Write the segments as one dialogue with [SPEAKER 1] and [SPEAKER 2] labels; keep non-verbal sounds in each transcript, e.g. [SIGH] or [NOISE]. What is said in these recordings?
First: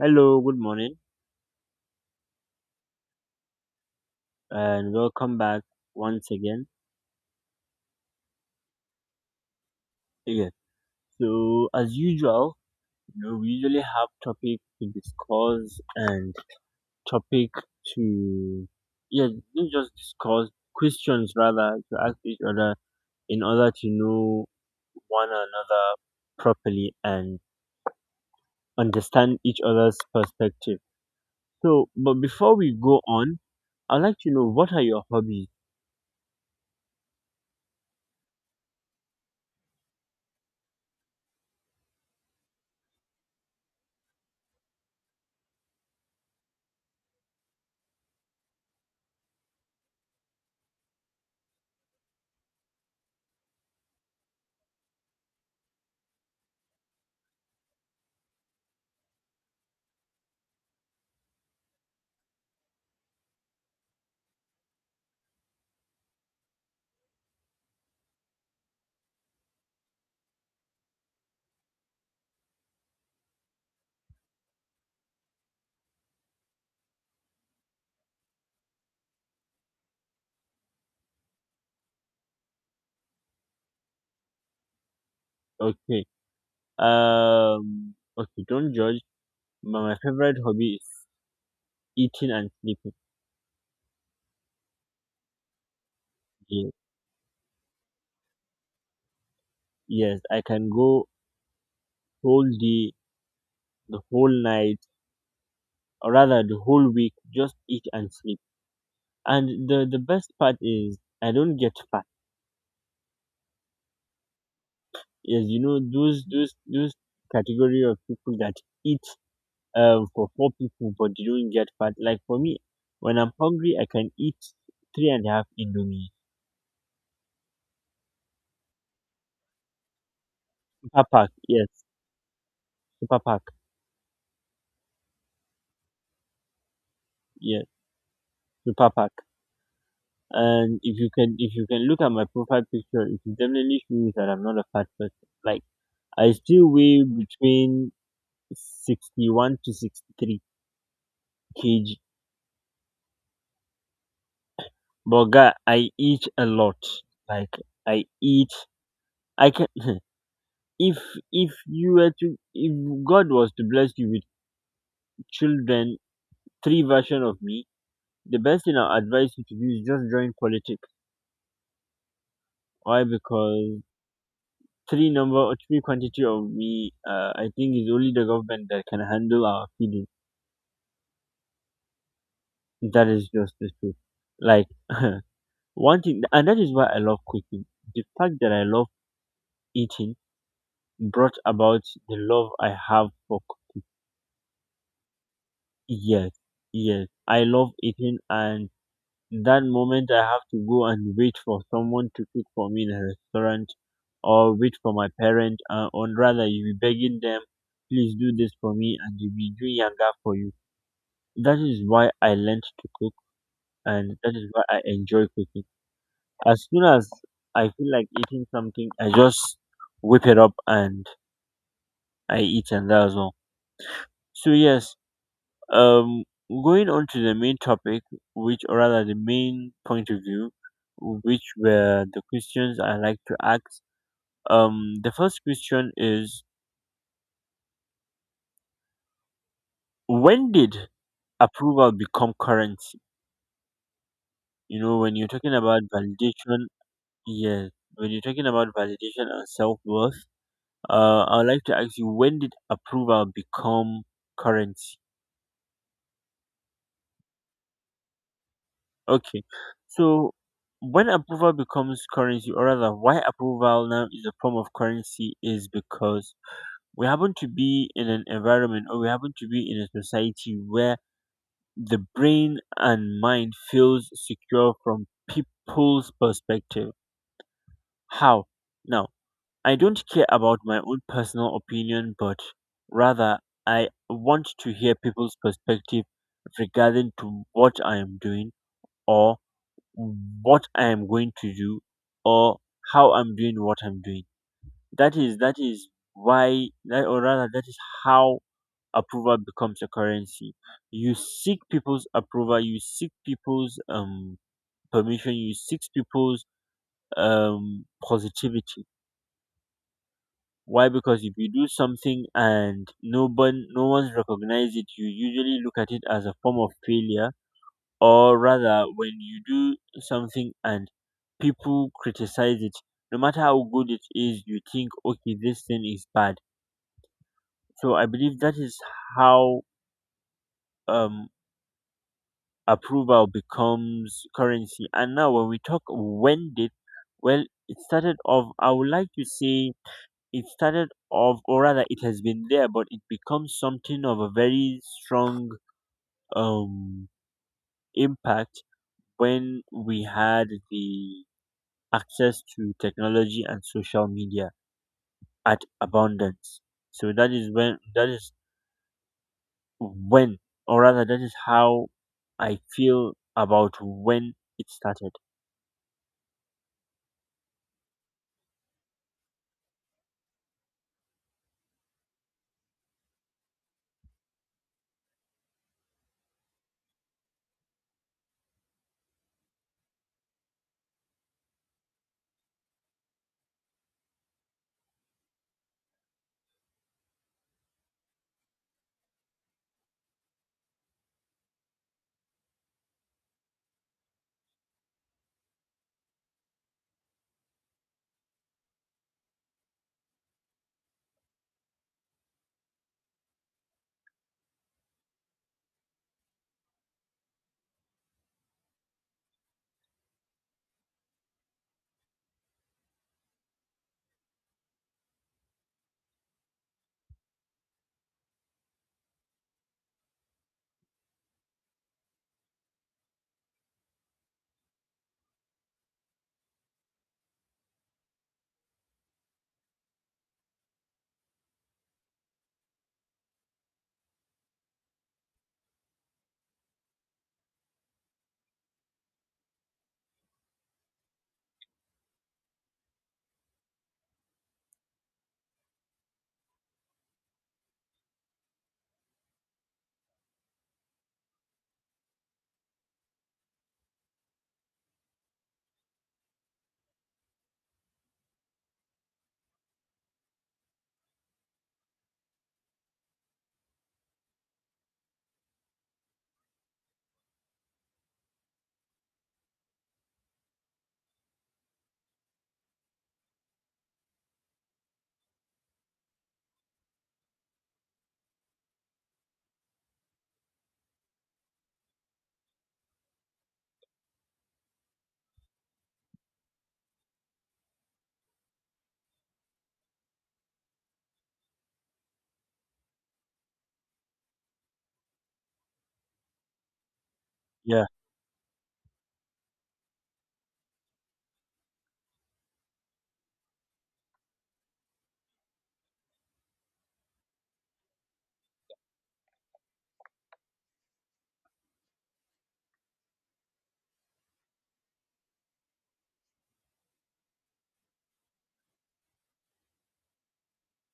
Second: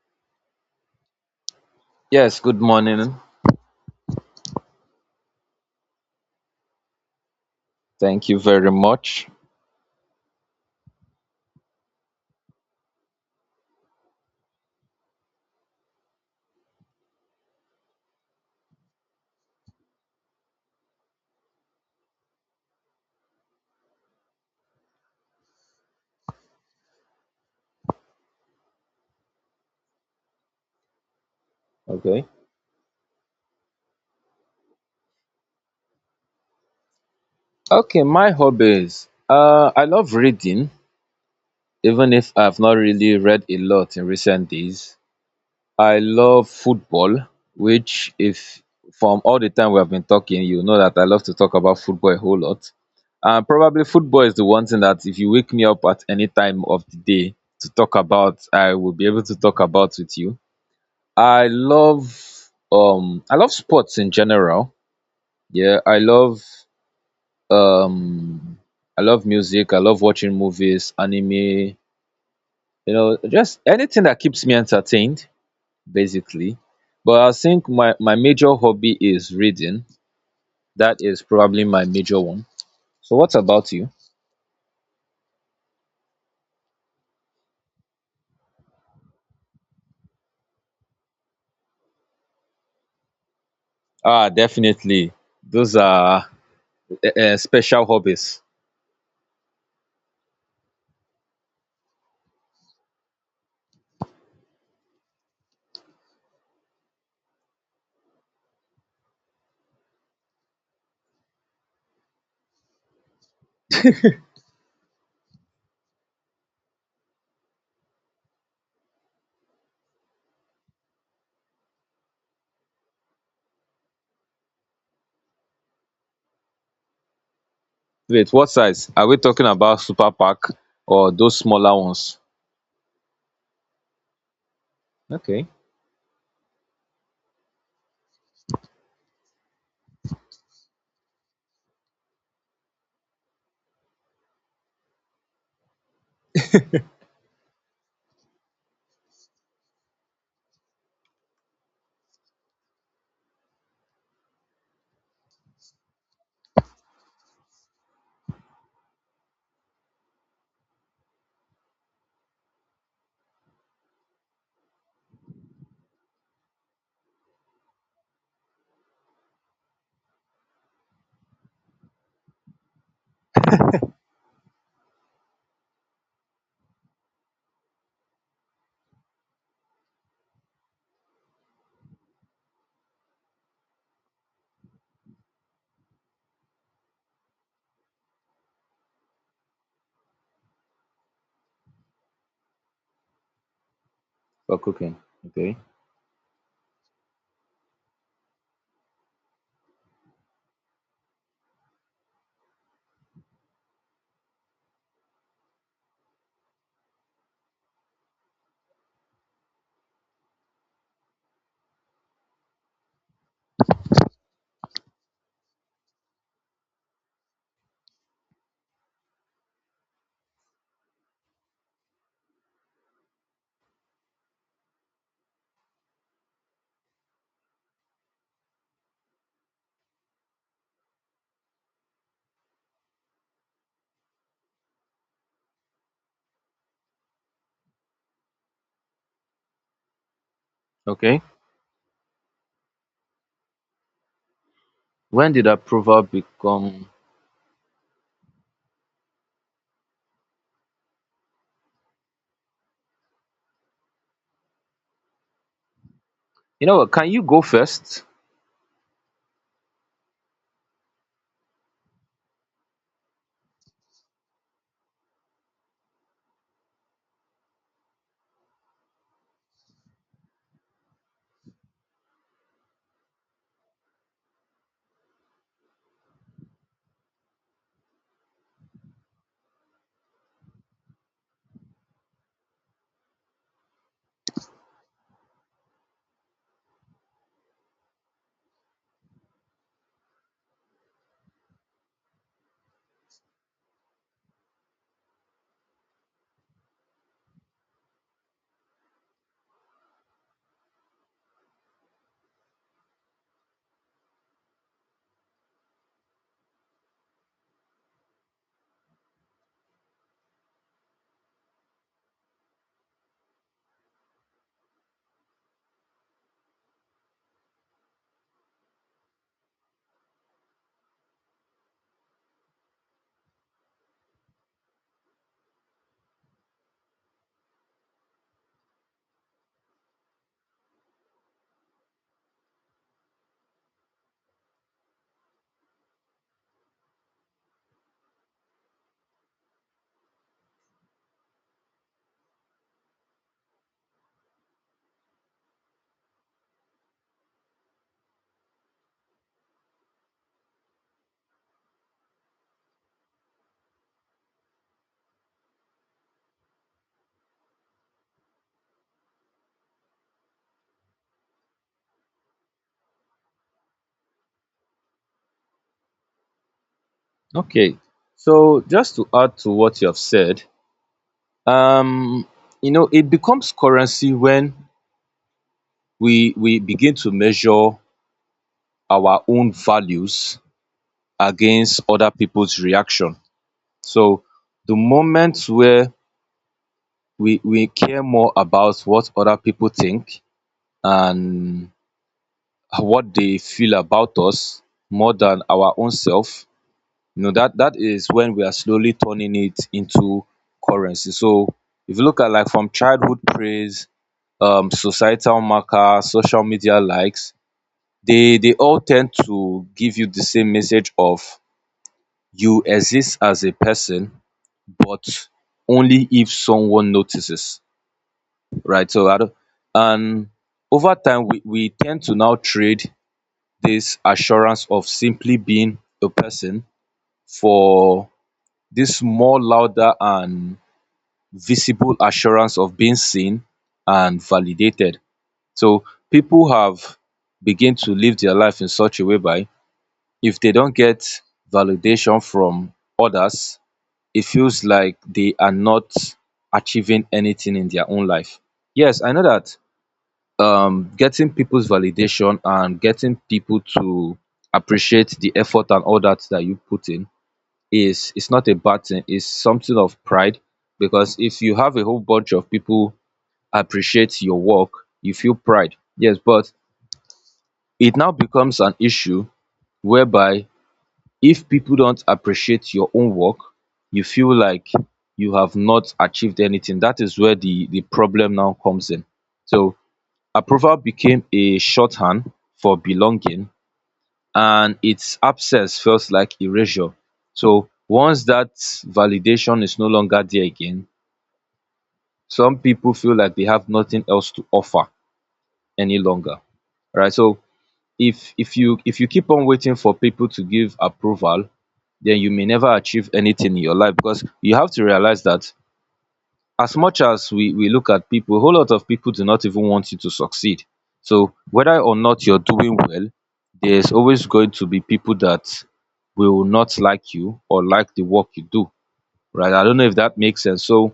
[SPEAKER 1] Hello, good morning,
[SPEAKER 2] Yes, good morning.
[SPEAKER 1] and welcome back once again.
[SPEAKER 2] Thank you very much.
[SPEAKER 1] Yeah. So, as usual, you know, we usually have topic to discuss and topic to, yeah, not just discuss questions rather to ask each other in order to know one another properly and understand each other's perspective. So, but
[SPEAKER 2] Okay.
[SPEAKER 1] before we go on, I'd like to know, what are your hobbies?
[SPEAKER 2] Okay, my hobbies. I love reading, even if I've not really read a lot in recent days. I love football, which, if from all the time we have been talking, you know that I love to talk about football a whole lot. Probably football is the one thing that if you wake me up at any time of the day to talk about, I will be able to talk about with you. I love I love sports in general. Yeah, um I love music, I love watching movies, anime, you know, just anything that keeps me entertained, basically. But I think my major hobby is reading. That is probably my major one. So what about you?
[SPEAKER 1] Okay. Um. Okay, don't judge. My favorite hobby is eating and sleeping.
[SPEAKER 2] Ah, definitely. Those are
[SPEAKER 1] Ye-
[SPEAKER 2] special hobbies.
[SPEAKER 1] Yes, I can go whole day, the whole night, or rather the whole week, just eat and sleep. And the best part is I don't get fat. Yes, you know those category of people that eat for four people but they don't get fat. Like for me, when I'm hungry, I can eat three and a half indomie.
[SPEAKER 2] Wait, what size? Are we talking about super pack
[SPEAKER 1] Super
[SPEAKER 2] or
[SPEAKER 1] pack,
[SPEAKER 2] those
[SPEAKER 1] yes.
[SPEAKER 2] smaller ones?
[SPEAKER 1] Super pack,
[SPEAKER 2] Okay,
[SPEAKER 1] yes. Super pack. And if you can look at my profile picture, it will definitely show you that I'm not a fat person. Like I still weigh between 61 to 63 kg. But guy, I eat a lot. Like I eat. I can. [LAUGHS] If if God was to bless you with children, three version of me, the best thing I'll advise you to do is just join politics. Why? Because three number or three quantity of me, I think is only the government that can handle our feeding. That is just the truth. Like [LAUGHS] one thing, and that is why I love cooking. The fact that I love eating brought about the love I have for cooking.
[SPEAKER 2] for cooking. Okay.
[SPEAKER 1] Yes, yes, I love eating, and that moment I have to go and wait for someone to cook for me in a restaurant, or wait for my parent, or rather, you be begging them, please do this for me, and you be doing yanga for you. That is why I learned to cook and that is why I enjoy cooking. As soon as I feel like eating something, I just whip it up and I eat and that's all. So yes, um going on to the main topic, which or rather the main point of view, which were the questions I like to ask. The first question is, when did
[SPEAKER 2] Okay.
[SPEAKER 1] approval become currency? You know, when you're
[SPEAKER 2] When did
[SPEAKER 1] talking about
[SPEAKER 2] approval
[SPEAKER 1] validation,
[SPEAKER 2] become?
[SPEAKER 1] yes, when you're talking about validation and self worth. I'd like to ask you, when did approval become currency?
[SPEAKER 2] You know what? Can you go first?
[SPEAKER 1] Okay, so when approval becomes currency, or rather, why approval now is a form of currency is because we happen to be in an environment or we happen to be in a society where the brain and mind feels secure from people's perspective. How? Now, I don't care about my own personal opinion, but rather I want to hear people's perspective regarding to what I am doing or what I am going to do or how I'm doing what I'm doing. That is why that, or rather that is how approval becomes a currency. You seek people's approval, you seek people's permission, you seek people's positivity. Why? Because if you do something and no one's recognized it, you usually look at it as a form of failure. Or rather, when you do something and people criticize it, no matter how good it is, you think, okay, this thing is bad. So I believe that is how, um, approval becomes currency. And now, when we talk when did, well, it started off. I would like to say it started off or rather it has been there but it becomes something of a very strong um impact when we had the access to technology and social media at abundance. So that is when when or rather that is how I feel about when it started.
[SPEAKER 2] Okay. So just to add to what you have said, um, you know, it becomes currency when we begin to measure our own values against other people's reaction. So the moment where we care more about what other people think and what they feel about us more than our own self, you know that that is when we are slowly turning it into currency. So if you look at like from childhood praise, societal marker, social media likes, they all tend to give you the same message of you exist as a person, but only if someone notices, right? So I don't, and over time we tend to now trade this assurance of simply being a person for this more louder and visible assurance of being seen and validated. So people have begin to live their life in such a way by if they don't get validation from others, it feels like they are not achieving anything in their own life. Yes, I know that getting people's validation and getting people to appreciate the effort and all that that you put in is it's not a bad thing. It's something of pride because if you have a whole bunch of people appreciate your work, you feel pride, yes, but it now becomes an issue whereby if people don't appreciate your own work, you feel like you have not achieved anything. That is where the problem now comes in. So approval became a shorthand for belonging, and its absence feels like erasure. So once that validation is no longer there again, some people feel like they have nothing else to offer any longer, right? So
[SPEAKER 1] Yeah,
[SPEAKER 2] if you keep on waiting for people to give approval, then you may never achieve anything in your life, because you have to realize that as much as we look at people, a whole lot of people do not even want you to succeed. So whether or not you're doing well, there's always going to be people that will not like you or like the work you do, right? I don't know if that makes sense. So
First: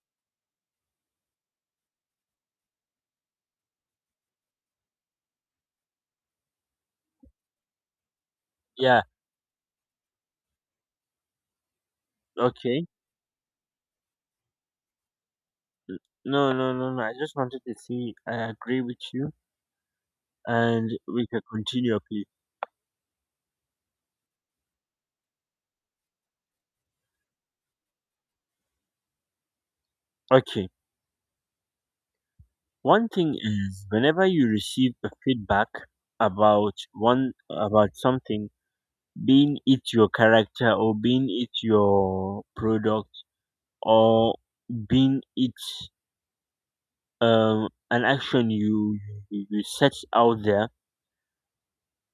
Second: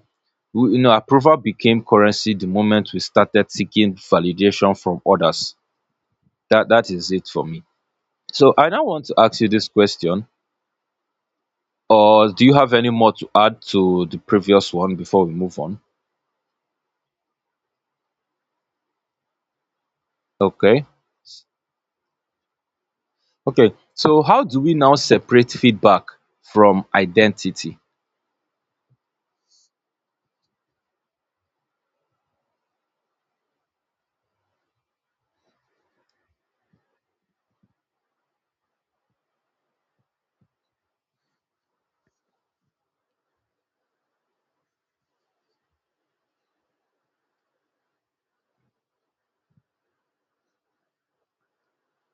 [SPEAKER 2] you know, approval became currency the moment we started seeking validation from others. That that is it for me. So I now
[SPEAKER 1] yeah.
[SPEAKER 2] want to ask you this question, or do you have
[SPEAKER 1] Okay,
[SPEAKER 2] any more to add to the previous one before we move on?
[SPEAKER 1] no, I just wanted to see I agree with you
[SPEAKER 2] Okay.
[SPEAKER 1] and we can continue please.
[SPEAKER 2] Okay. So how do we now separate feedback from identity?
[SPEAKER 1] Okay. One thing is whenever you receive a feedback about one about something, being it your character or being it your product or being it, an action you you set out there,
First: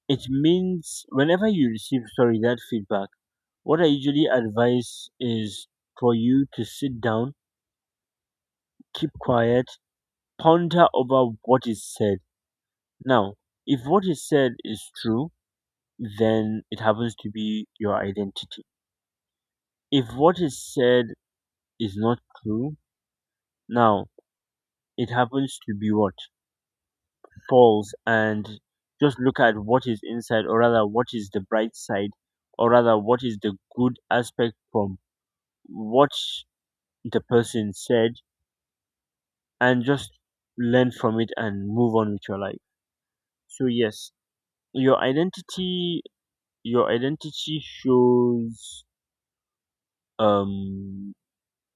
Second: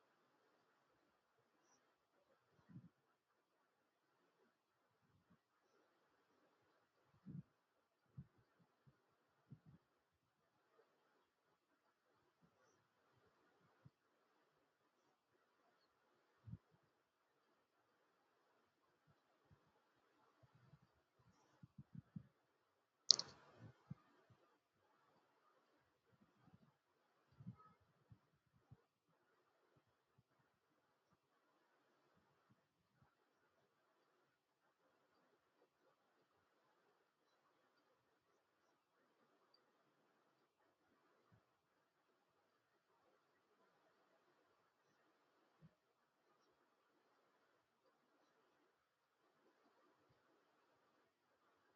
[SPEAKER 1] it means whenever you receive sorry that feedback, what I usually advise is for you to sit down, keep quiet, ponder over what is said. Now, if what is said is true, then it happens to be your identity. If what is said is not true, now it happens to be what? False. And just look at what is inside, or rather, what is the bright side, or rather, what is the good aspect from what the person said, and just learn from it and move on with your life. So, yes, your identity. Your identity shows um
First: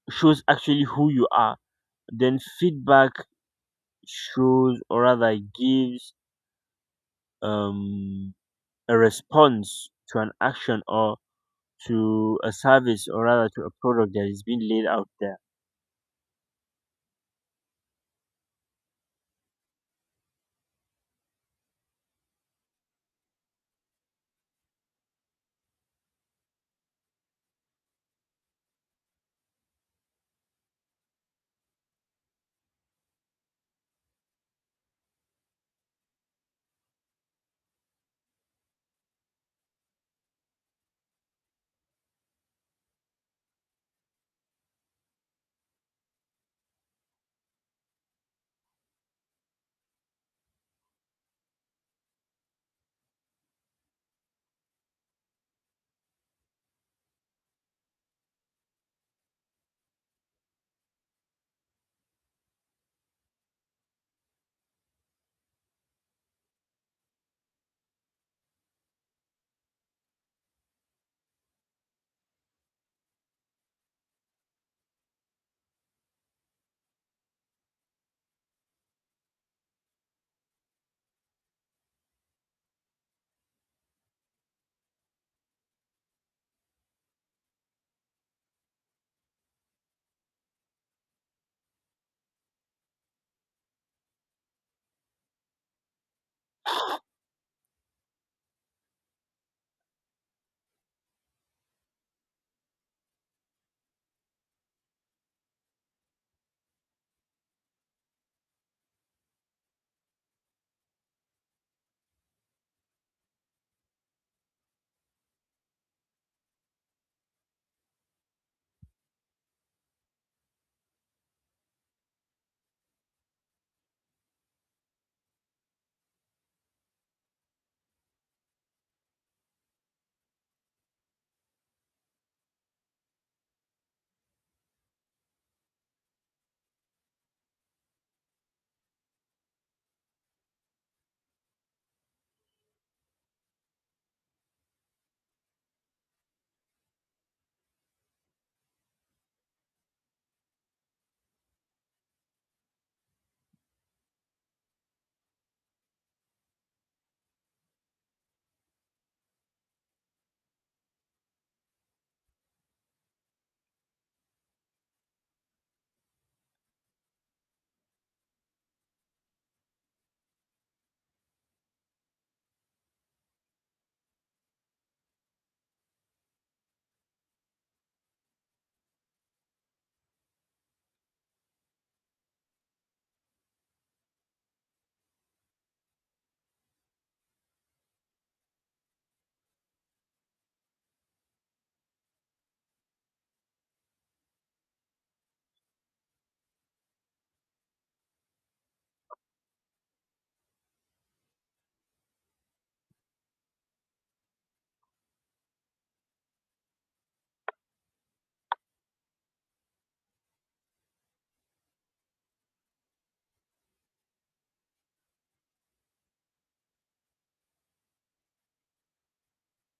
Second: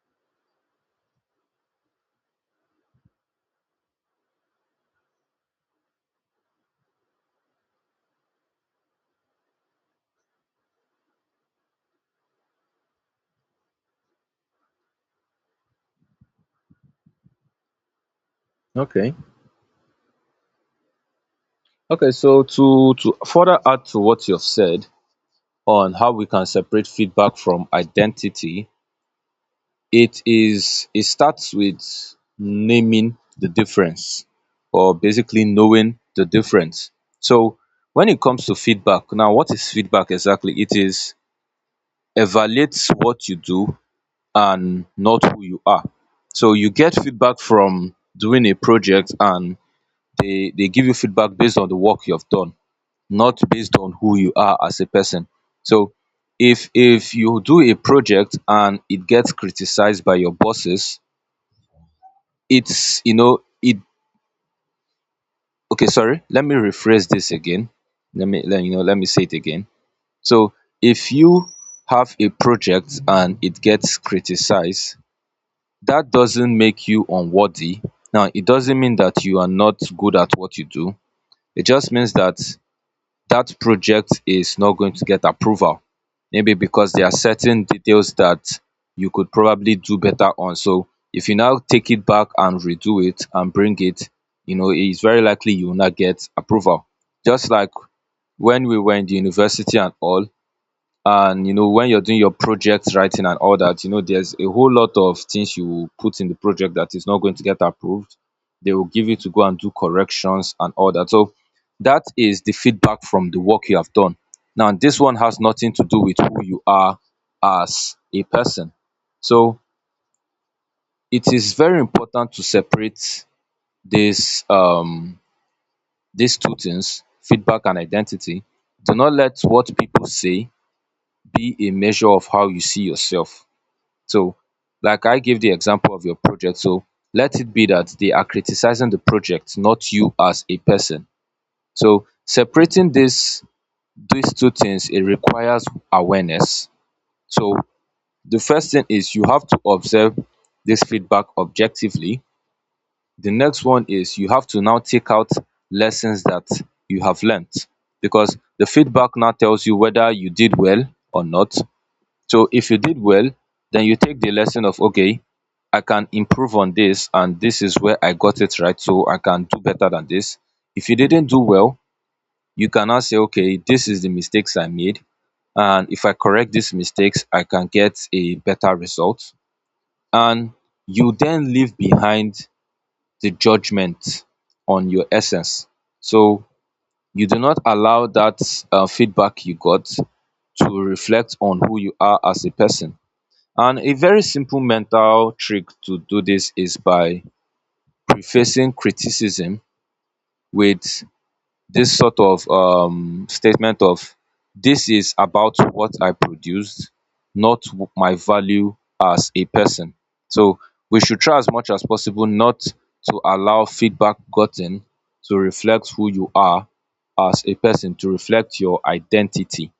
[SPEAKER 1] shows actually who you are, then feedback shows or rather gives, um, a response to an action or to a service or rather to a product that is being laid out there.
[SPEAKER 2] Okay. Okay. So to further add to what you've said on how we can separate feedback from identity, it is it starts with naming the difference, or basically knowing the difference. So when it comes to feedback, now what is feedback exactly? It is evaluates what you do and not who you are. So you get feedback from doing a project and they give you feedback based on the work you have done, not based on who you are as a person. So if you do a project and it gets criticized by your bosses, it's you know it okay sorry let me rephrase this again, let me let you know let me say it again. So if you have a project and it gets criticized, that doesn't make you unworthy. Now it doesn't mean that you are not good at what you do. It just means that that project is not going to get approval, maybe because there are certain details that you could probably do better on. So if you now take it back and redo it and bring it, you know, it's very likely you will not get approval. Just like when we were in the university and all, and you know when you're doing your project writing and all that, you know there's a whole lot of things you will put in the project that is not going to get approved. They will give you to go and do corrections and all that. So that is the feedback from the work you have done. Now this one has nothing to do with who you are as a person. So it is very important to separate this these two things, feedback and identity. Do not let what people say be a measure of how you see yourself. So, like I gave the example of your project, so let it be that they are criticizing the project, not you as a person. So, separating this these two things, it requires awareness. So, the first thing is you have to observe this feedback objectively. The next one is you have to now take out lessons that you have learnt, because the feedback now tells you whether you did well or not. So if you did well, then you take the lesson of okay, I can improve on this, and this is where I got it right, so I can do better than this. If you didn't do well, you can now say okay, this is the mistakes I made, and if I correct these mistakes I can get a better result. And you then leave behind the judgment on your essence. So you do not allow that feedback you got to reflect on who you are as a person. And a very simple mental trick to do this is by prefacing criticism with this sort of statement of this is about what I produced, not my value as a person. So we should try as much as possible not to allow feedback gotten to reflect who you are as a person, to reflect your identity.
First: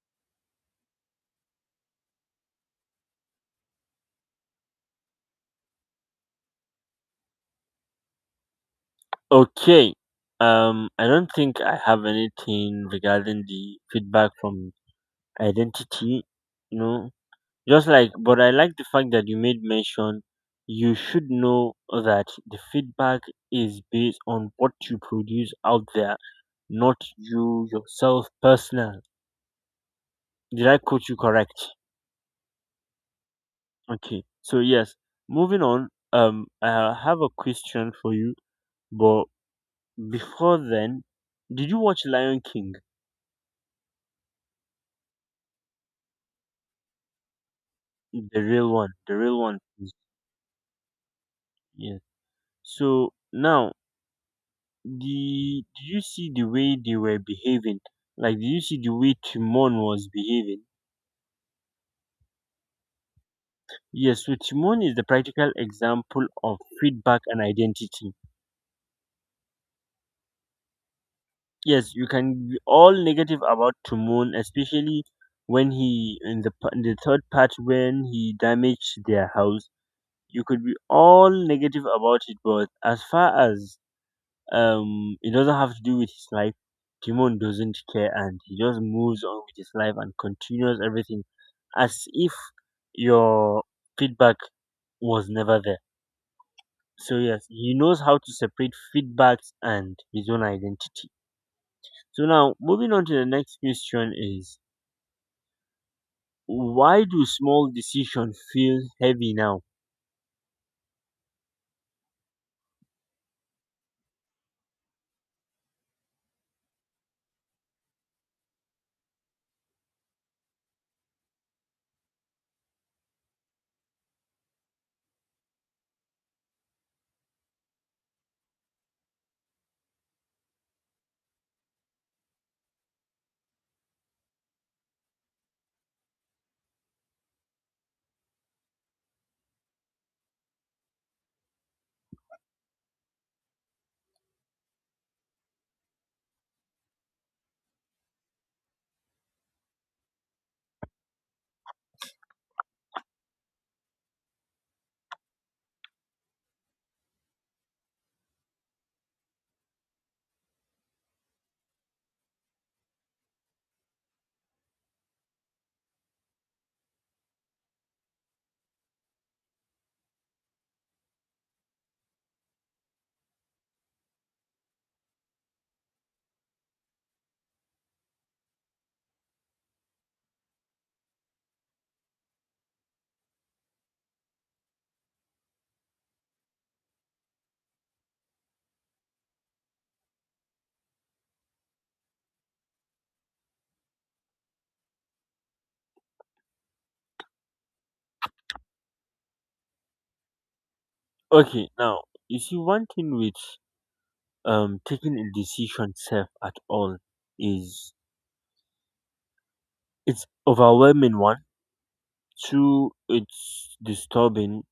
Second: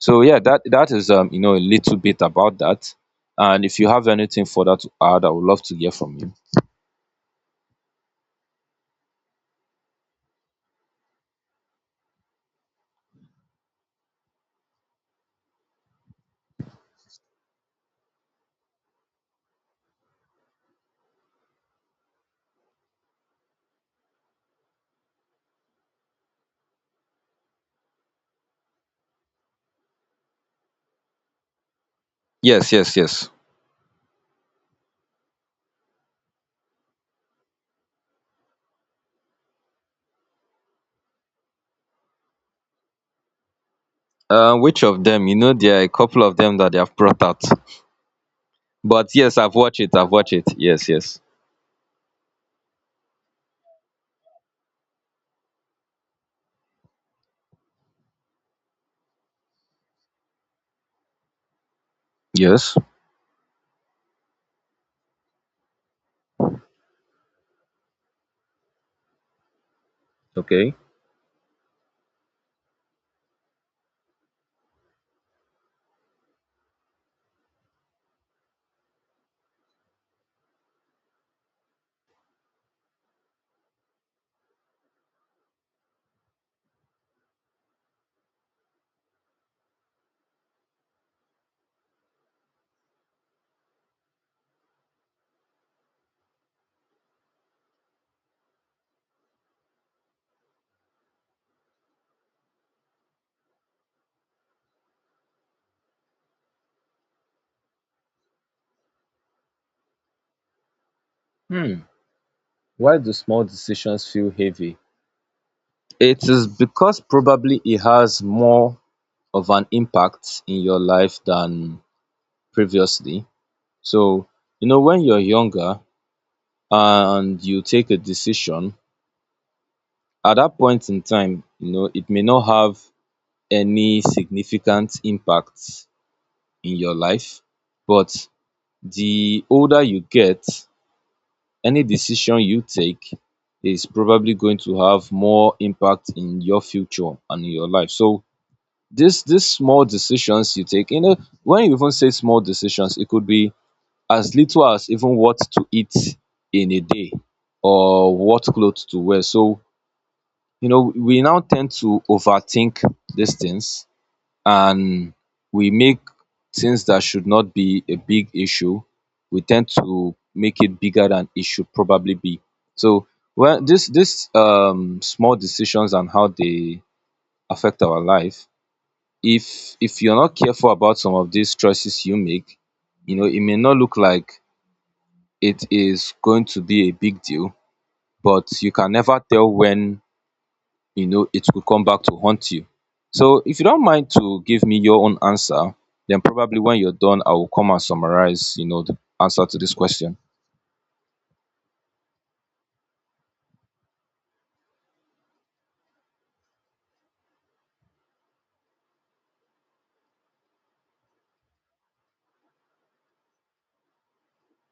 [SPEAKER 2] So yeah, that that is you know, a little bit about that. And if you have anything further to add, I would love to hear from you.
[SPEAKER 1] Okay, I don't think I have anything regarding the feedback from identity, you know. Just like, but I like the fact that you made mention. You should know that the feedback is based on what you produce out there, not you yourself personal. Did I quote you correct?
[SPEAKER 2] Yes, yes, yes.
[SPEAKER 1] Okay. So yes, moving on. I have a question for you, but before then, did you watch Lion King,
[SPEAKER 2] Which of them? You know, there are a couple of them that they have brought out.
[SPEAKER 1] the real one?
[SPEAKER 2] But
[SPEAKER 1] The
[SPEAKER 2] yes,
[SPEAKER 1] real
[SPEAKER 2] I've
[SPEAKER 1] one.
[SPEAKER 2] watched it. I've watched it. Yes, yes.
[SPEAKER 1] Yes. So now the did you see the way they were behaving? Like did you see the way Timon was behaving?
[SPEAKER 2] Yes.
[SPEAKER 1] Yes, so Timon is the practical example of feedback and identity.
[SPEAKER 2] Okay.
[SPEAKER 1] Yes, you can be all negative about Timon, especially when he in in the third part when he damaged their house. You could be all negative about it, but as far as, it doesn't have to do with his life. Timon doesn't care and he just moves on with his life and continues everything as if your feedback was never there. So yes, he knows how to separate feedbacks and his own identity. So now moving on to the next question is, why do small decisions feel heavy now?
[SPEAKER 2] Hmm. Why do small decisions feel heavy? It is because probably it has more of an impact in your life than previously. So you know when you're younger and you take a decision, at that point in time you know it may not have any significant impact in your life. But the older you get, any decision you take is probably going to have more impact in your future and in your life. So this small decisions you take, you know, when you even say small decisions, it could be as little as even what to eat in a day or what clothes to wear. So you know, we now tend to overthink these things, and we make things that should not be a big issue, we tend to make it bigger than it should probably be. So, well, this small decisions and how they affect our life, if you're not careful about some of these choices you make, it may not look like it is going to be a big deal, but you can never tell when it could come back to haunt you. So if you don't mind to give me your own answer, then probably when you're done I will come and summarize the answer to this question.
[SPEAKER 1] Okay, now you see one thing with taking a decision self at all is, it's overwhelming. One, two, it's disturbing.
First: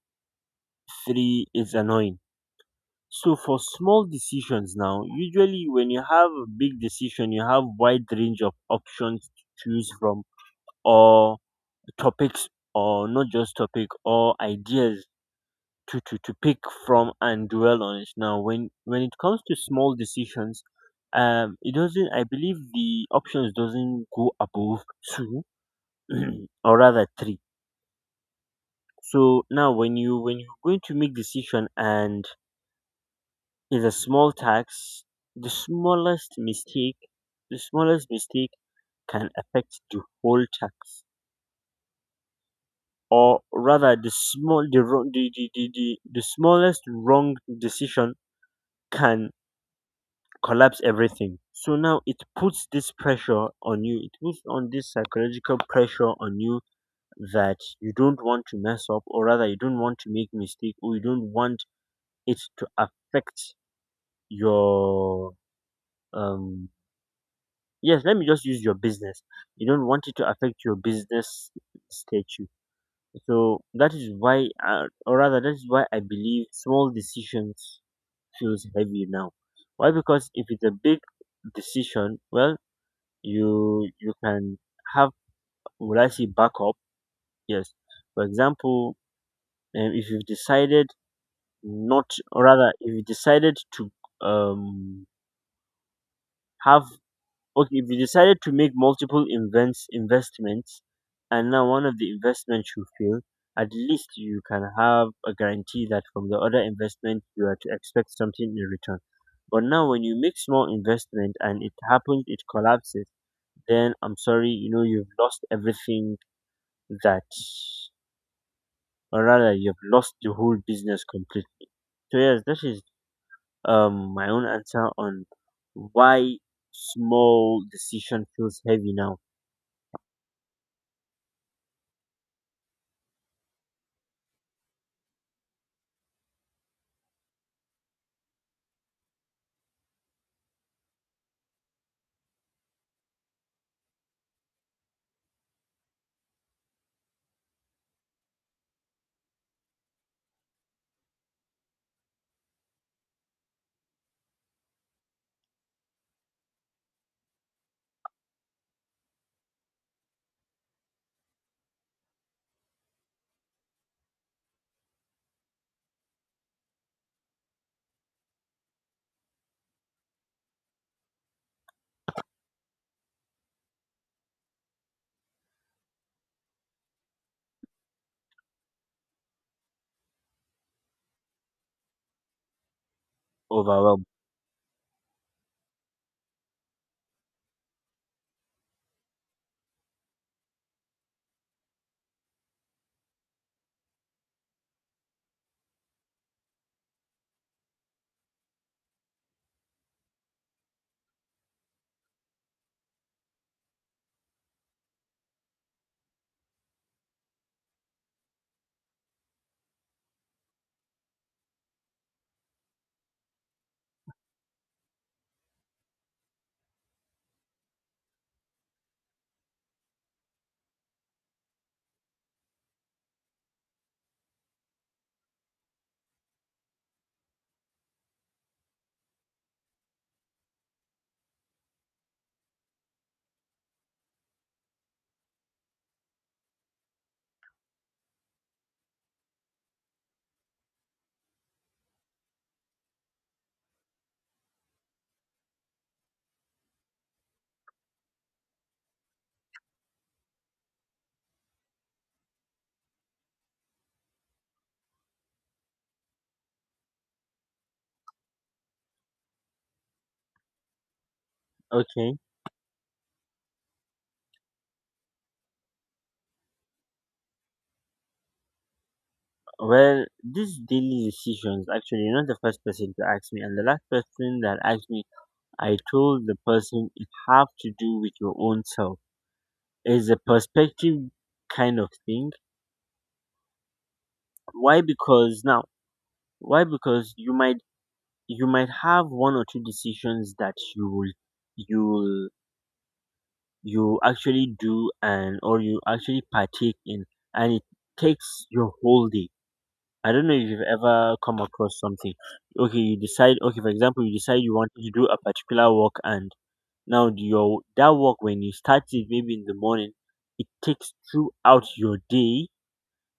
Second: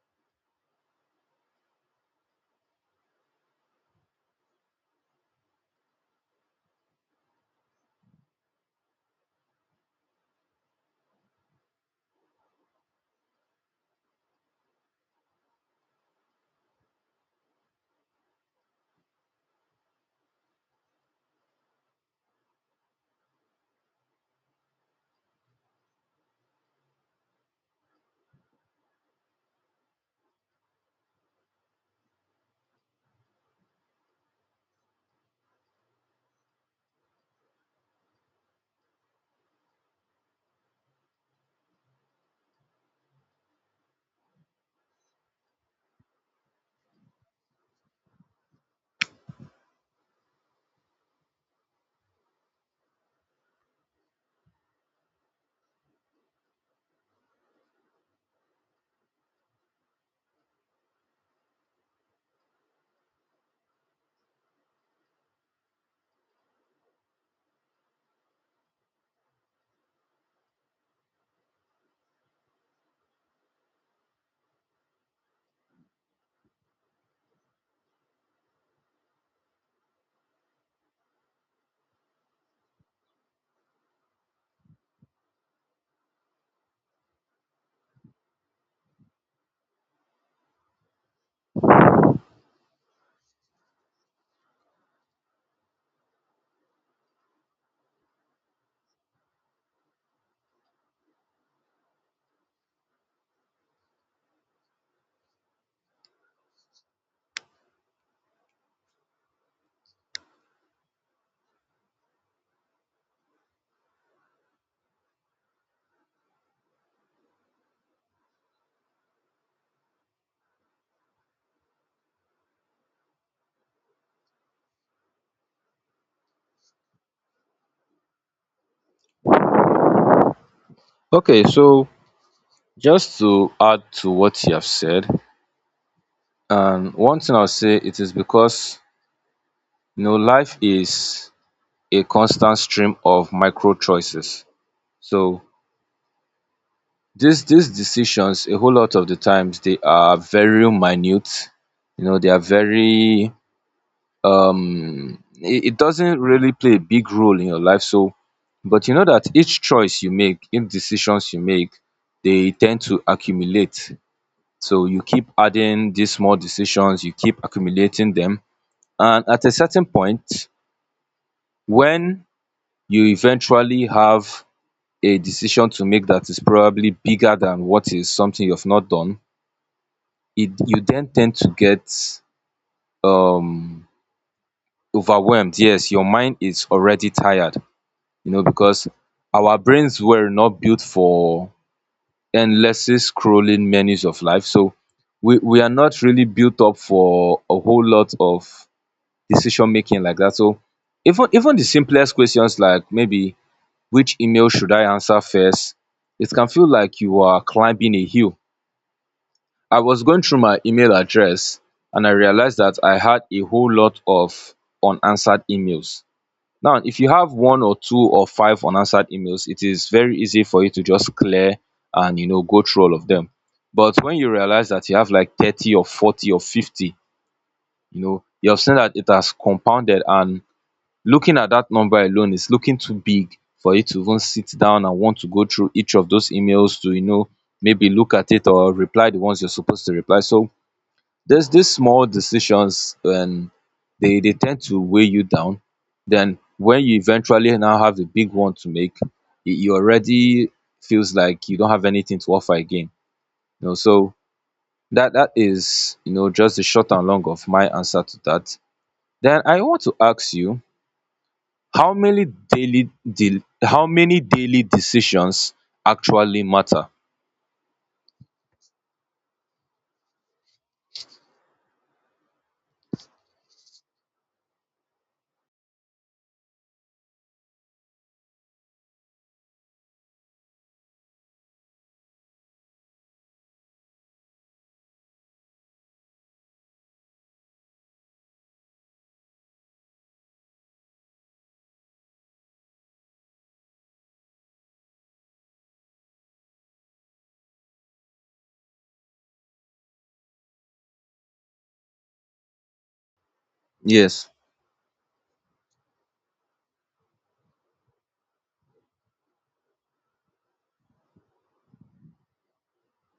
[SPEAKER 1] Three, it's annoying. So for small decisions now, usually when you have a big decision, you have wide range of options to choose from or topics or not just topic or ideas to pick from and dwell on it. Now when it comes to small decisions, it doesn't, I believe the options doesn't go above two [CLEARS THROAT] or rather three. So now when you're going to make decision and it's a small tax, the smallest mistake the smallest mistake can affect the whole tax. Or rather the wrong the smallest wrong decision can collapse everything. So now it puts this pressure on you. It puts on this psychological pressure on you that you don't want to mess up or rather you don't want to make mistake or you don't want it to affect your, um yes let me just use your business, you don't want it to affect your business statue. So that is why, or rather that is why I believe small decisions feels heavy now. Why? Because if it's a big decision, well, you can have, would I say, backup? Yes. For example, if you've decided not or rather if you decided to um have, okay, if you decided to make multiple invents investments and now one of the investments you fail, at least you can have a guarantee that from the other investment you are to expect something in return. But now when you make small investment and it happens it collapses, then I'm sorry, you know you've lost everything that or rather you've lost the whole business completely. So yes, that is my own answer on why small decision feels heavy now.
[SPEAKER 2] Okay, so just to add to what you have said, and one thing I'll say it is because life is a constant stream of micro choices. So these decisions, a whole lot of the times, they are very minute. You know they are very It doesn't really play a big role in your life, so but you know that each choice you make, each decisions you make, they tend to accumulate. So you keep adding these small decisions, you keep accumulating them, and at a certain point, when you eventually have a decision to make that is probably bigger than what is something you've not done, it, you then tend to get um
[SPEAKER 1] Overwhelming.
[SPEAKER 2] overwhelmed. Yes, your mind is already tired, because our brains were not built for endlessly scrolling menus of life. So we are not really built up for a whole lot of decision making like that. So even the simplest questions, like maybe which email should I answer first, it can feel like you are climbing a hill. I was going through my email address and I realized that I had a whole lot of unanswered emails. Now if you have one or two or five unanswered emails, it is very easy for you to just clear and go through all of them. But when you realize that you have like 30 or 40 or 50, you have seen that it has compounded, and looking at that number alone is looking too big for you to even sit down and want to go through each of those emails to maybe look at it or reply the ones you're supposed to reply. So there's these small decisions, and they tend to weigh you down. Then when you eventually now have the big one to make, you already feels like you don't have anything to offer again. So that is just the short and long of my answer to that. Then I want to ask you,
[SPEAKER 1] Okay.
[SPEAKER 2] how many daily decisions actually matter?
[SPEAKER 1] Well, these daily decisions, actually, you're not the first person to ask me. And the last person that asked me, I told the person it have to do with your own self. It's a perspective kind of thing. Why? Because now, why? Because you might have one or two decisions that you will you actually do and or you actually partake in, and it takes your whole day. I don't know if you've ever come across something. Okay, you decide. Okay, for example, you
[SPEAKER 2] Yes.
[SPEAKER 1] decide you want to do a particular work, and now your that work when you start it maybe in the morning, it takes throughout your day.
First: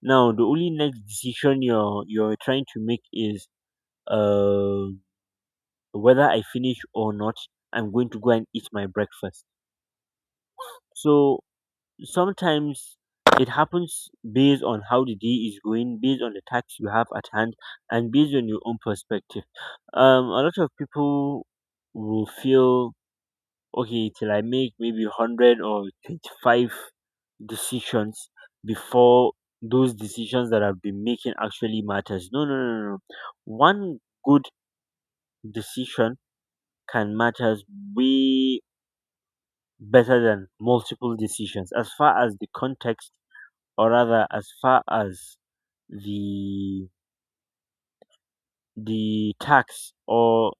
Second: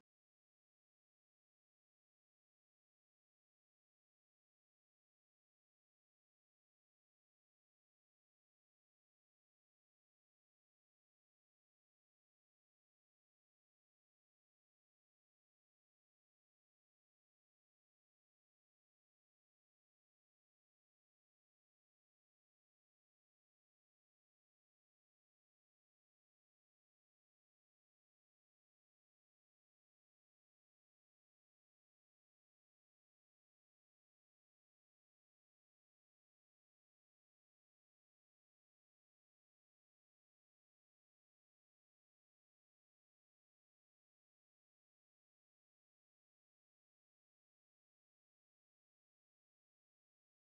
[SPEAKER 1] Now the only next decision you're trying to make is, uh whether I finish or not, I'm going to go and eat my breakfast. So sometimes it happens based on how the day is going, based on the tax you have at hand, and based on your own perspective. A lot of people will feel okay till I make maybe 100 or 25 decisions before those decisions that I've been making actually matters. No, no, no, no, no. One good decision can matters way better than multiple decisions as far as the context, or rather as far as the tax or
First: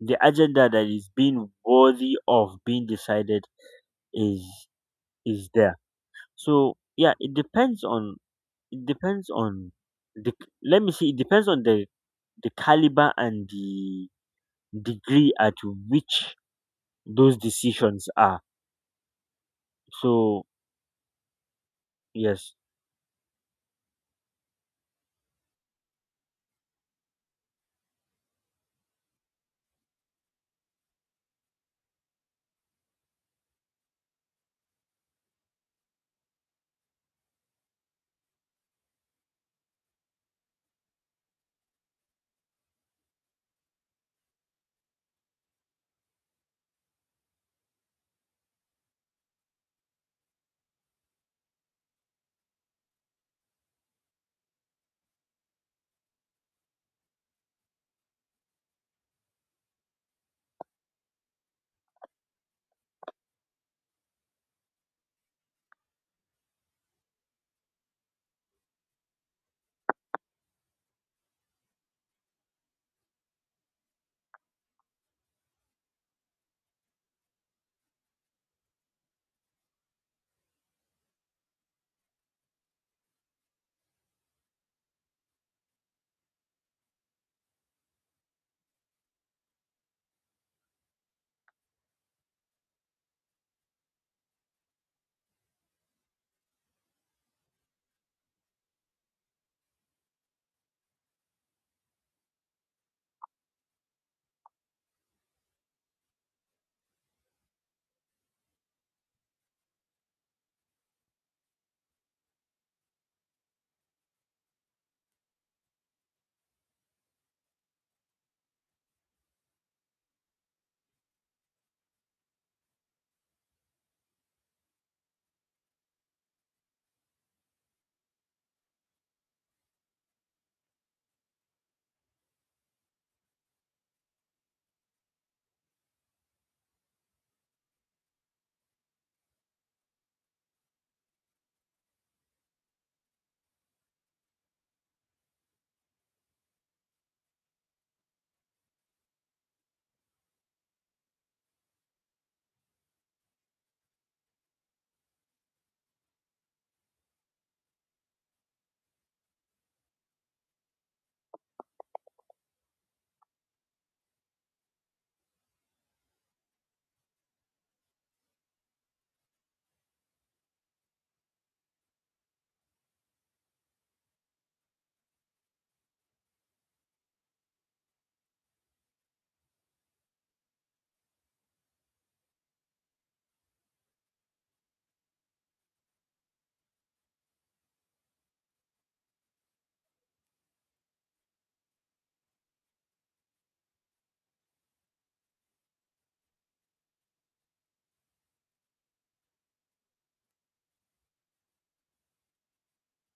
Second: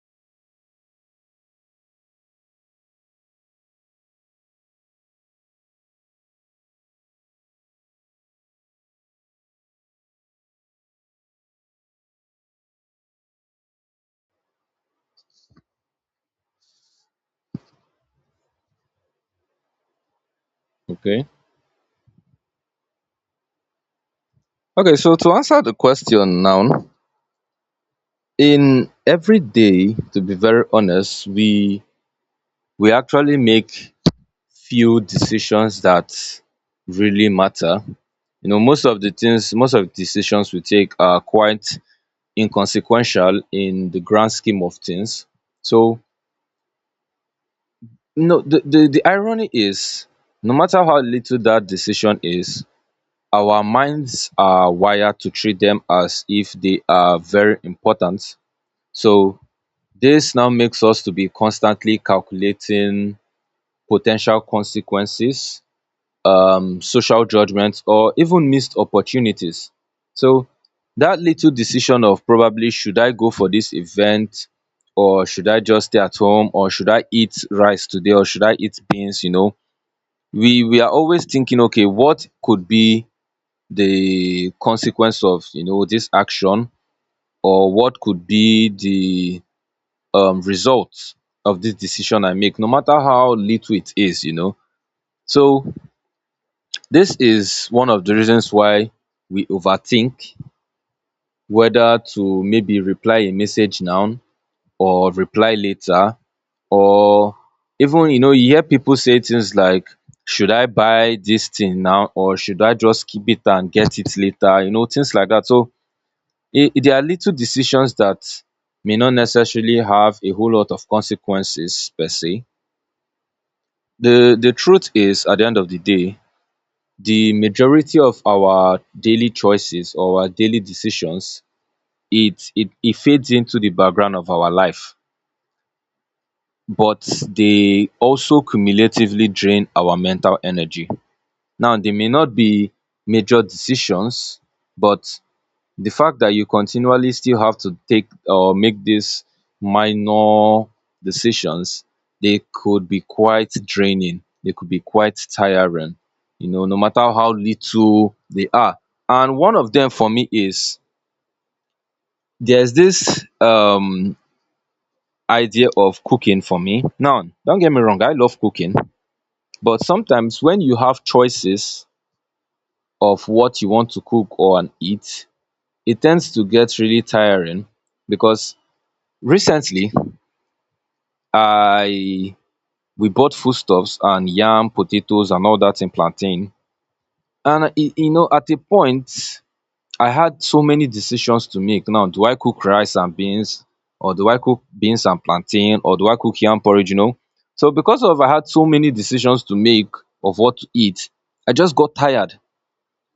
[SPEAKER 1] the agenda that is being worthy of being decided is there. So yeah, it depends on the let me see, it depends on the caliber and the degree at which those decisions are. So
[SPEAKER 2] Okay.
[SPEAKER 1] yes.
[SPEAKER 2] Okay, so to answer the question now, in every day to be very honest, we actually make few decisions that really matter. Most of the decisions we take are quite inconsequential in the grand scheme of things. So no, the irony is, no matter how little that decision is, our minds are wired to treat them as if they are very important. So this now makes us to be constantly calculating potential consequences, social judgments, or even missed opportunities. So that little decision of probably should I go for this event, or should I just stay at home, or should I eat rice today, or should I eat beans, you know, we are always thinking, okay, what could be the consequence of, this action, or what could be the result of this decision I make, no matter how little it is. So this is one of the reasons why we overthink whether to maybe reply a message now or reply later, or even you hear people say things like, should I buy this thing now or should I just keep it and get it later, things like that. So there are little decisions that may not necessarily have a whole lot of consequences per se. the truth is, at the end of the day, the majority of our daily choices or our daily decisions, it fades into the background of our life, but they also cumulatively drain our mental energy. Now they may not be major decisions, but the fact that you continually still have to take or make these minor decisions, they could be quite draining, they could be quite tiring, you know, no matter how little they are. And one of them for me is, there's this idea of cooking. For me now, don't get me wrong, I love cooking, but sometimes when you have choices of what you want to cook or and eat, it tends to get really tiring because recently, I we bought foodstuffs and yam, potatoes and all that, in plantain. And at a point, I had so many decisions to make. Now, do I cook rice and beans, or do I cook beans and plantain, or do I cook yam porridge, you know? So because of I had so many decisions to make of what to eat, I just got tired.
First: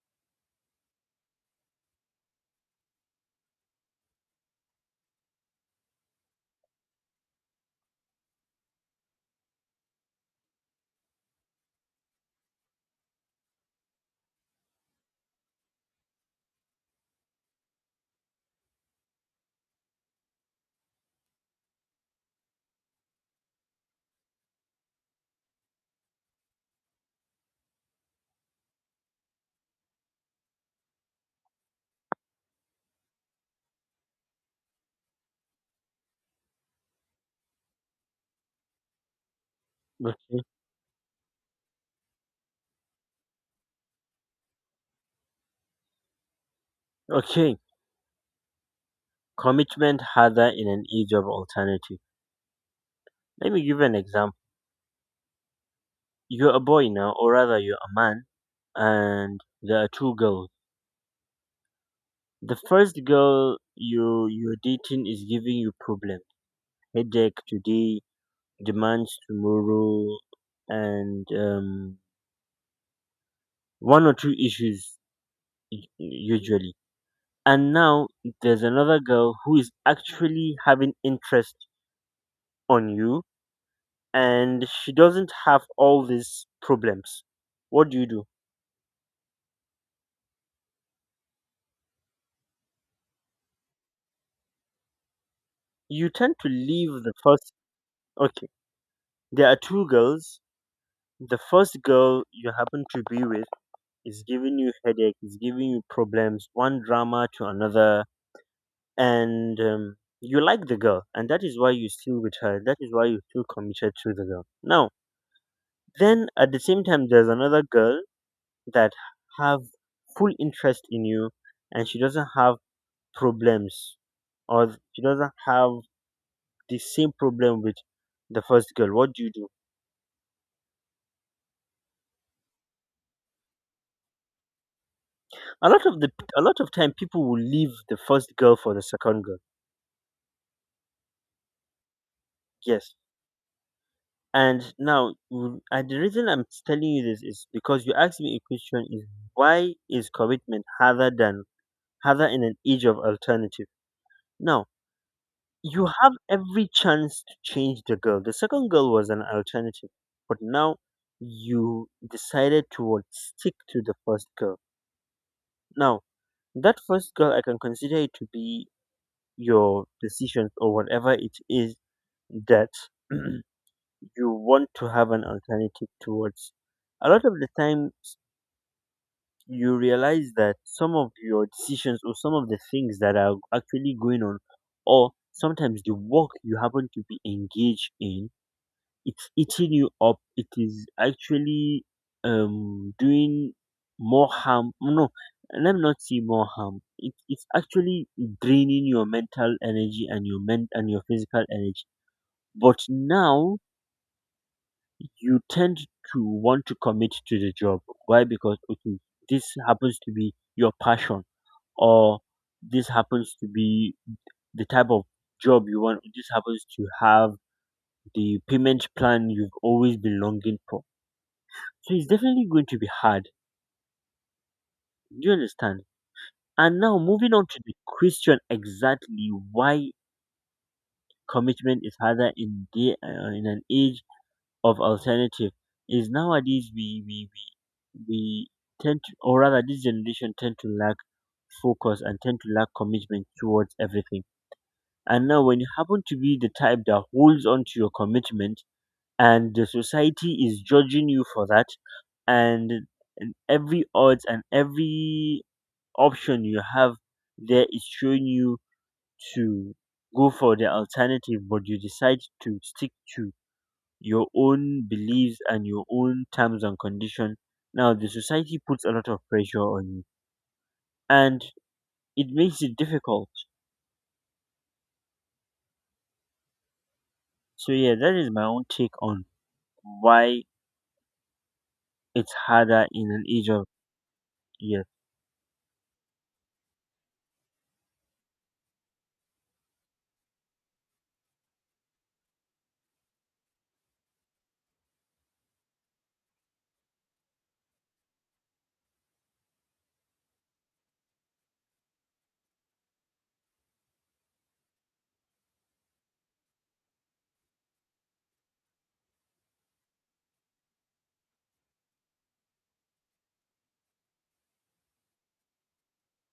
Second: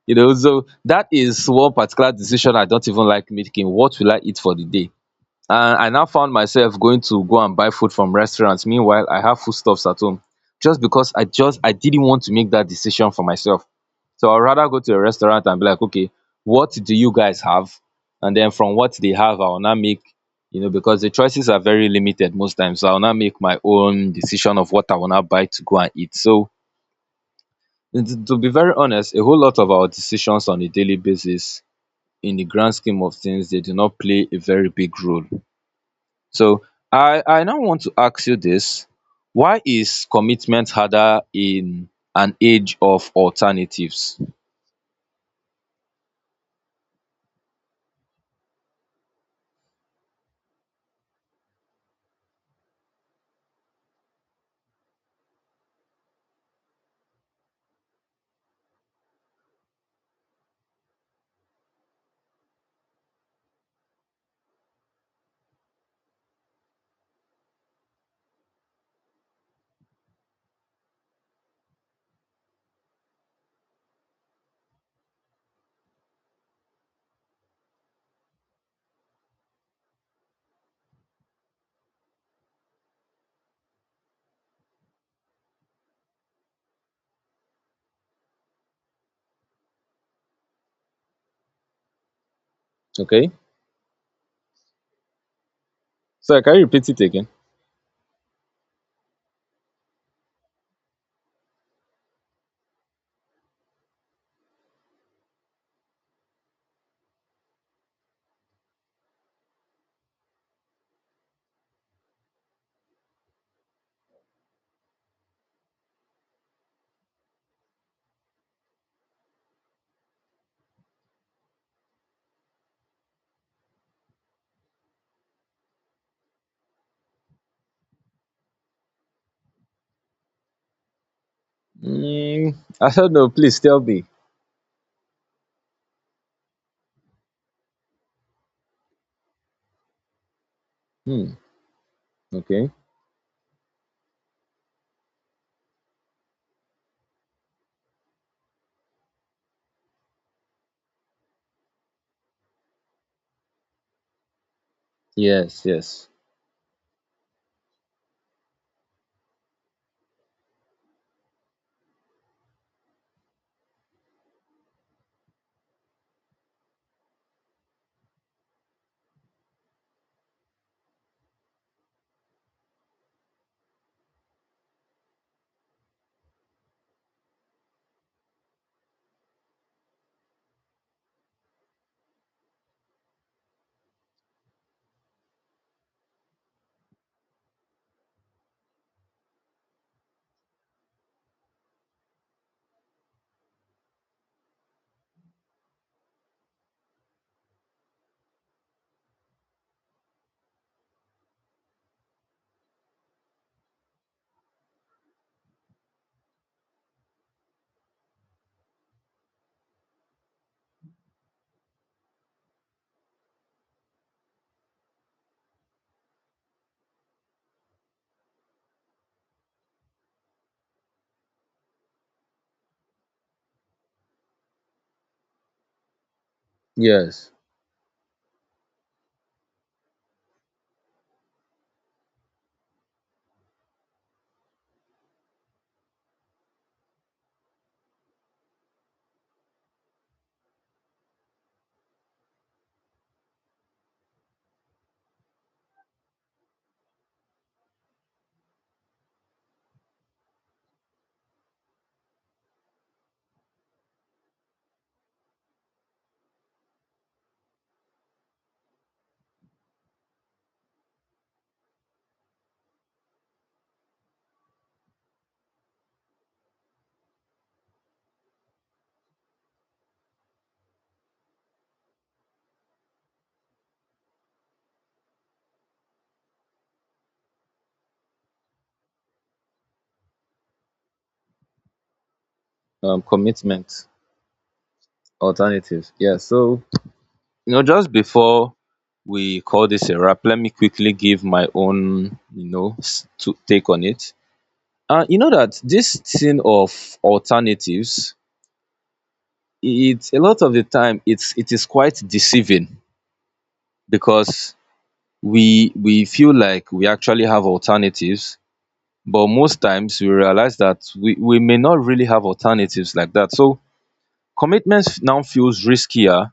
[SPEAKER 2] So that is one particular decision I don't even like making: what will I eat for the day? And I now found myself going to go and buy food from restaurants. Meanwhile, I have foodstuffs at home, just because I just I didn't want to make that decision for myself. So I'd rather go to a restaurant and be like, okay, what do you guys have? And then from what they have, I'll now make, you know, because the choices are very limited most times, so I'll now make my own decision of what I want to buy to go and eat. So, and to be very honest, a whole lot of our decisions on a daily basis, in the grand scheme of things, they do not play a very big role. So I now want to ask you this: why is
[SPEAKER 1] Okay.
[SPEAKER 2] commitment harder in an age of alternatives?
[SPEAKER 1] Okay, commitment harder in an age of alternative, let me give you an example. You're a boy now, or rather, you're a man, and there are two girls. The first girl you're dating is giving you problems, headache today, demands tomorrow, and one or two issues usually. And now there's another girl who is actually having interest on you, and she doesn't have all these problems. What do?
[SPEAKER 2] Okay.
[SPEAKER 1] You tend
[SPEAKER 2] So
[SPEAKER 1] to
[SPEAKER 2] can you repeat it
[SPEAKER 1] leave the
[SPEAKER 2] again?
[SPEAKER 1] first. Okay, there are two girls. The first girl you happen to be with is giving you headache, is giving you problems, one drama to another, and you like the girl, and that is why you still with her. That is why you feel committed to the girl. Now, then at the same time, there's another girl that have full interest in you, and she doesn't have problems, or she doesn't have the same problem with the first girl. What do you do?
[SPEAKER 2] Mm, I don't know. Please tell me.
[SPEAKER 1] A lot of the a lot of time, people will leave the first girl for the second girl.
[SPEAKER 2] Hmm. Okay.
[SPEAKER 1] Yes. And now, and the reason I'm telling you this is because you asked me a question: is why is commitment harder in an age of alternative? Now,
[SPEAKER 2] Yes.
[SPEAKER 1] you
[SPEAKER 2] Yes.
[SPEAKER 1] have every chance to change the girl. The second girl was an alternative, but now you decided to what, stick to the first girl. Now, that first girl, I can consider it to be your decision or whatever it is that [CLEARS THROAT] you want to have an alternative towards. A lot of the time you realize that some of your decisions or some of the things that are actually going on, or sometimes the work you happen to be engaged in, it's eating you up. It is actually doing more harm. No, let me not say more harm, it's actually draining your mental energy and your men and your physical energy. But now you tend to want to commit to the job. Why? Because okay, this happens to be your passion, or this happens to be the type of job you want. This happens to have the payment plan you've always been longing for. So it's definitely going to be hard. Do you understand? And now
[SPEAKER 2] Yes.
[SPEAKER 1] moving on to the question exactly why commitment is harder in the in an age of alternative is nowadays we tend to, or rather this generation tend to lack focus and tend to lack commitment towards everything. And now when you happen to be the type that holds on to your commitment and the society is judging you for that, and, and every odds and every option you have there is showing you to go for the alternative, but you decide to stick to your own beliefs and your own terms and conditions. Now the society puts a lot of pressure on you and it makes it difficult. So yeah, that is my own take on why it's harder in an age of,
[SPEAKER 2] Commitment.
[SPEAKER 1] yeah.
[SPEAKER 2] Alternatives. Yes. So, just before we call this a wrap, let me quickly give my own, to take on it. You know that this thing of alternatives, it's a lot of the time, it is quite deceiving because we feel like we actually have alternatives, but most times we realize that we may not really have alternatives like that. So commitment now feels riskier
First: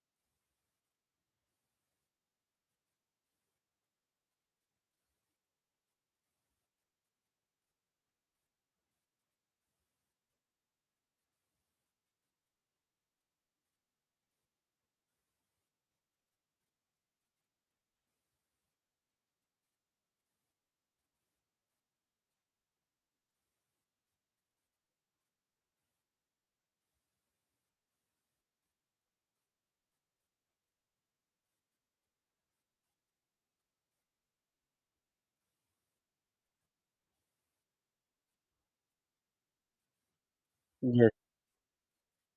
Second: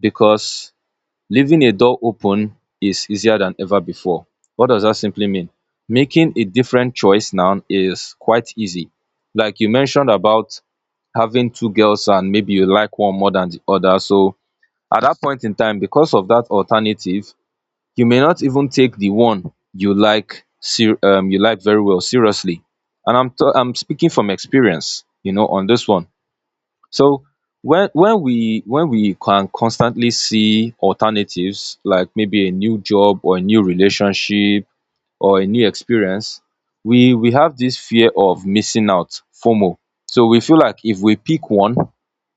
[SPEAKER 2] because leaving a door open is easier than ever before. What does that simply mean? Making a different choice now is quite easy, like you mentioned about having two girls, and maybe you like one more than the other. So at dat point in time, because of dat alternative, you may not even take the one you like very well seriously. And I'm speaking from experience, you know, on this one. So when we can constantly see alternatives like maybe a new job or a new relationship or a new experience, we have this fear of missing out, fomo. So we feel like if
[SPEAKER 1] Yeah.
[SPEAKER 2] we pick one,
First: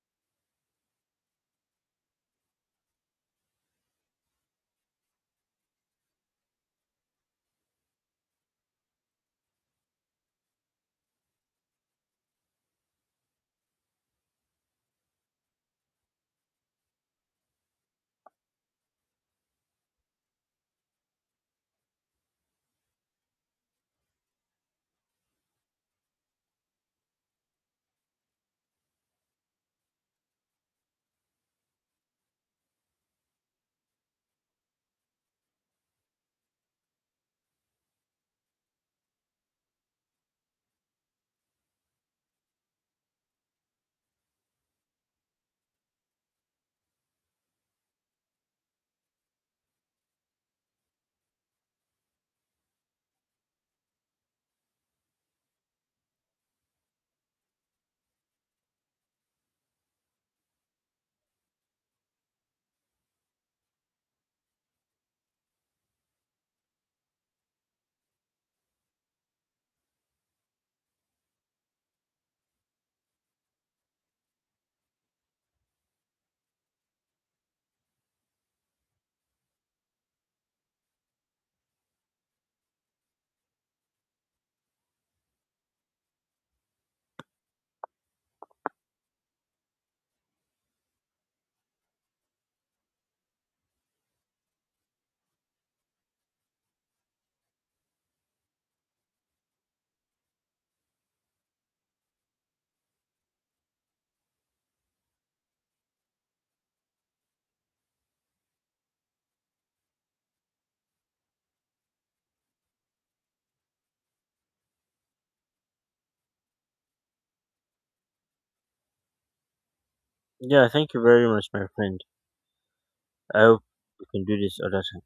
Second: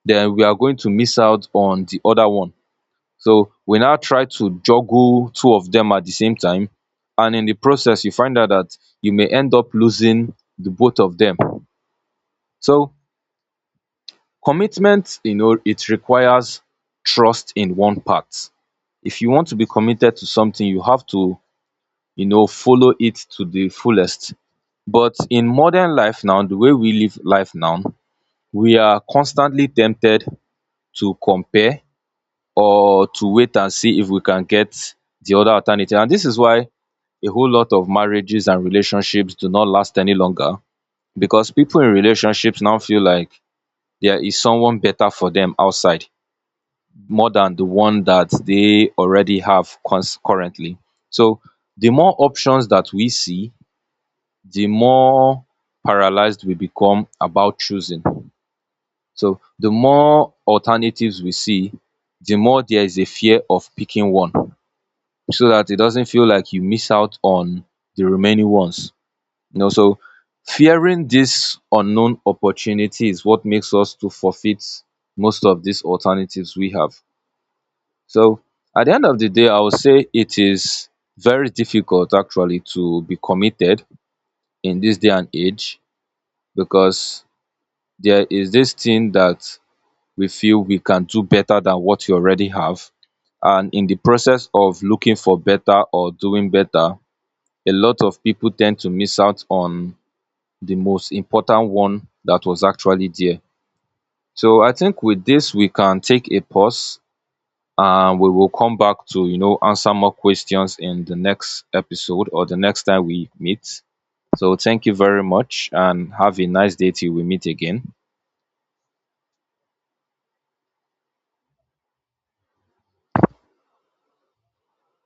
[SPEAKER 2] then we are going to miss out on the other one. So we now try to juggle two of them at the same time. And in the process, you find out that you may end up losing the both of them. So commitment, it requires trust in one part. If you want to be committed to something, you have to, follow it to the fullest. But in modern life now, the way we live life now, we are constantly tempted to compare, or to wait and see if we can get the other alternative. And this is why a whole lot of marriages and relationships do not last any longer, because people in relationships now feel like there is someone better for them outside, more than the one that they already have currently. So the more options that we see, the more paralyzed we become about choosing. So the more alternatives we see, the more there is a fear of picking one so that it doesn't feel like you miss out on the remaining ones. So fearing this unknown opportunity is what makes us to forfeit most of these alternatives we have. So at the end of the day, I would say it is very difficult actually to be committed in this day and age, because there is this thing that we feel we can do better than what you already have. And in the process of looking for better or doing better, a lot of people tend to miss out on the most important one that was actually there. So I think with this, we can take a pause, and we will come back to, answer more questions in the next episode or the next time we meet. So thank you very much and have a nice day till we meet again.
[SPEAKER 1] Yeah, thank you very much my friend. I hope we can do this other time.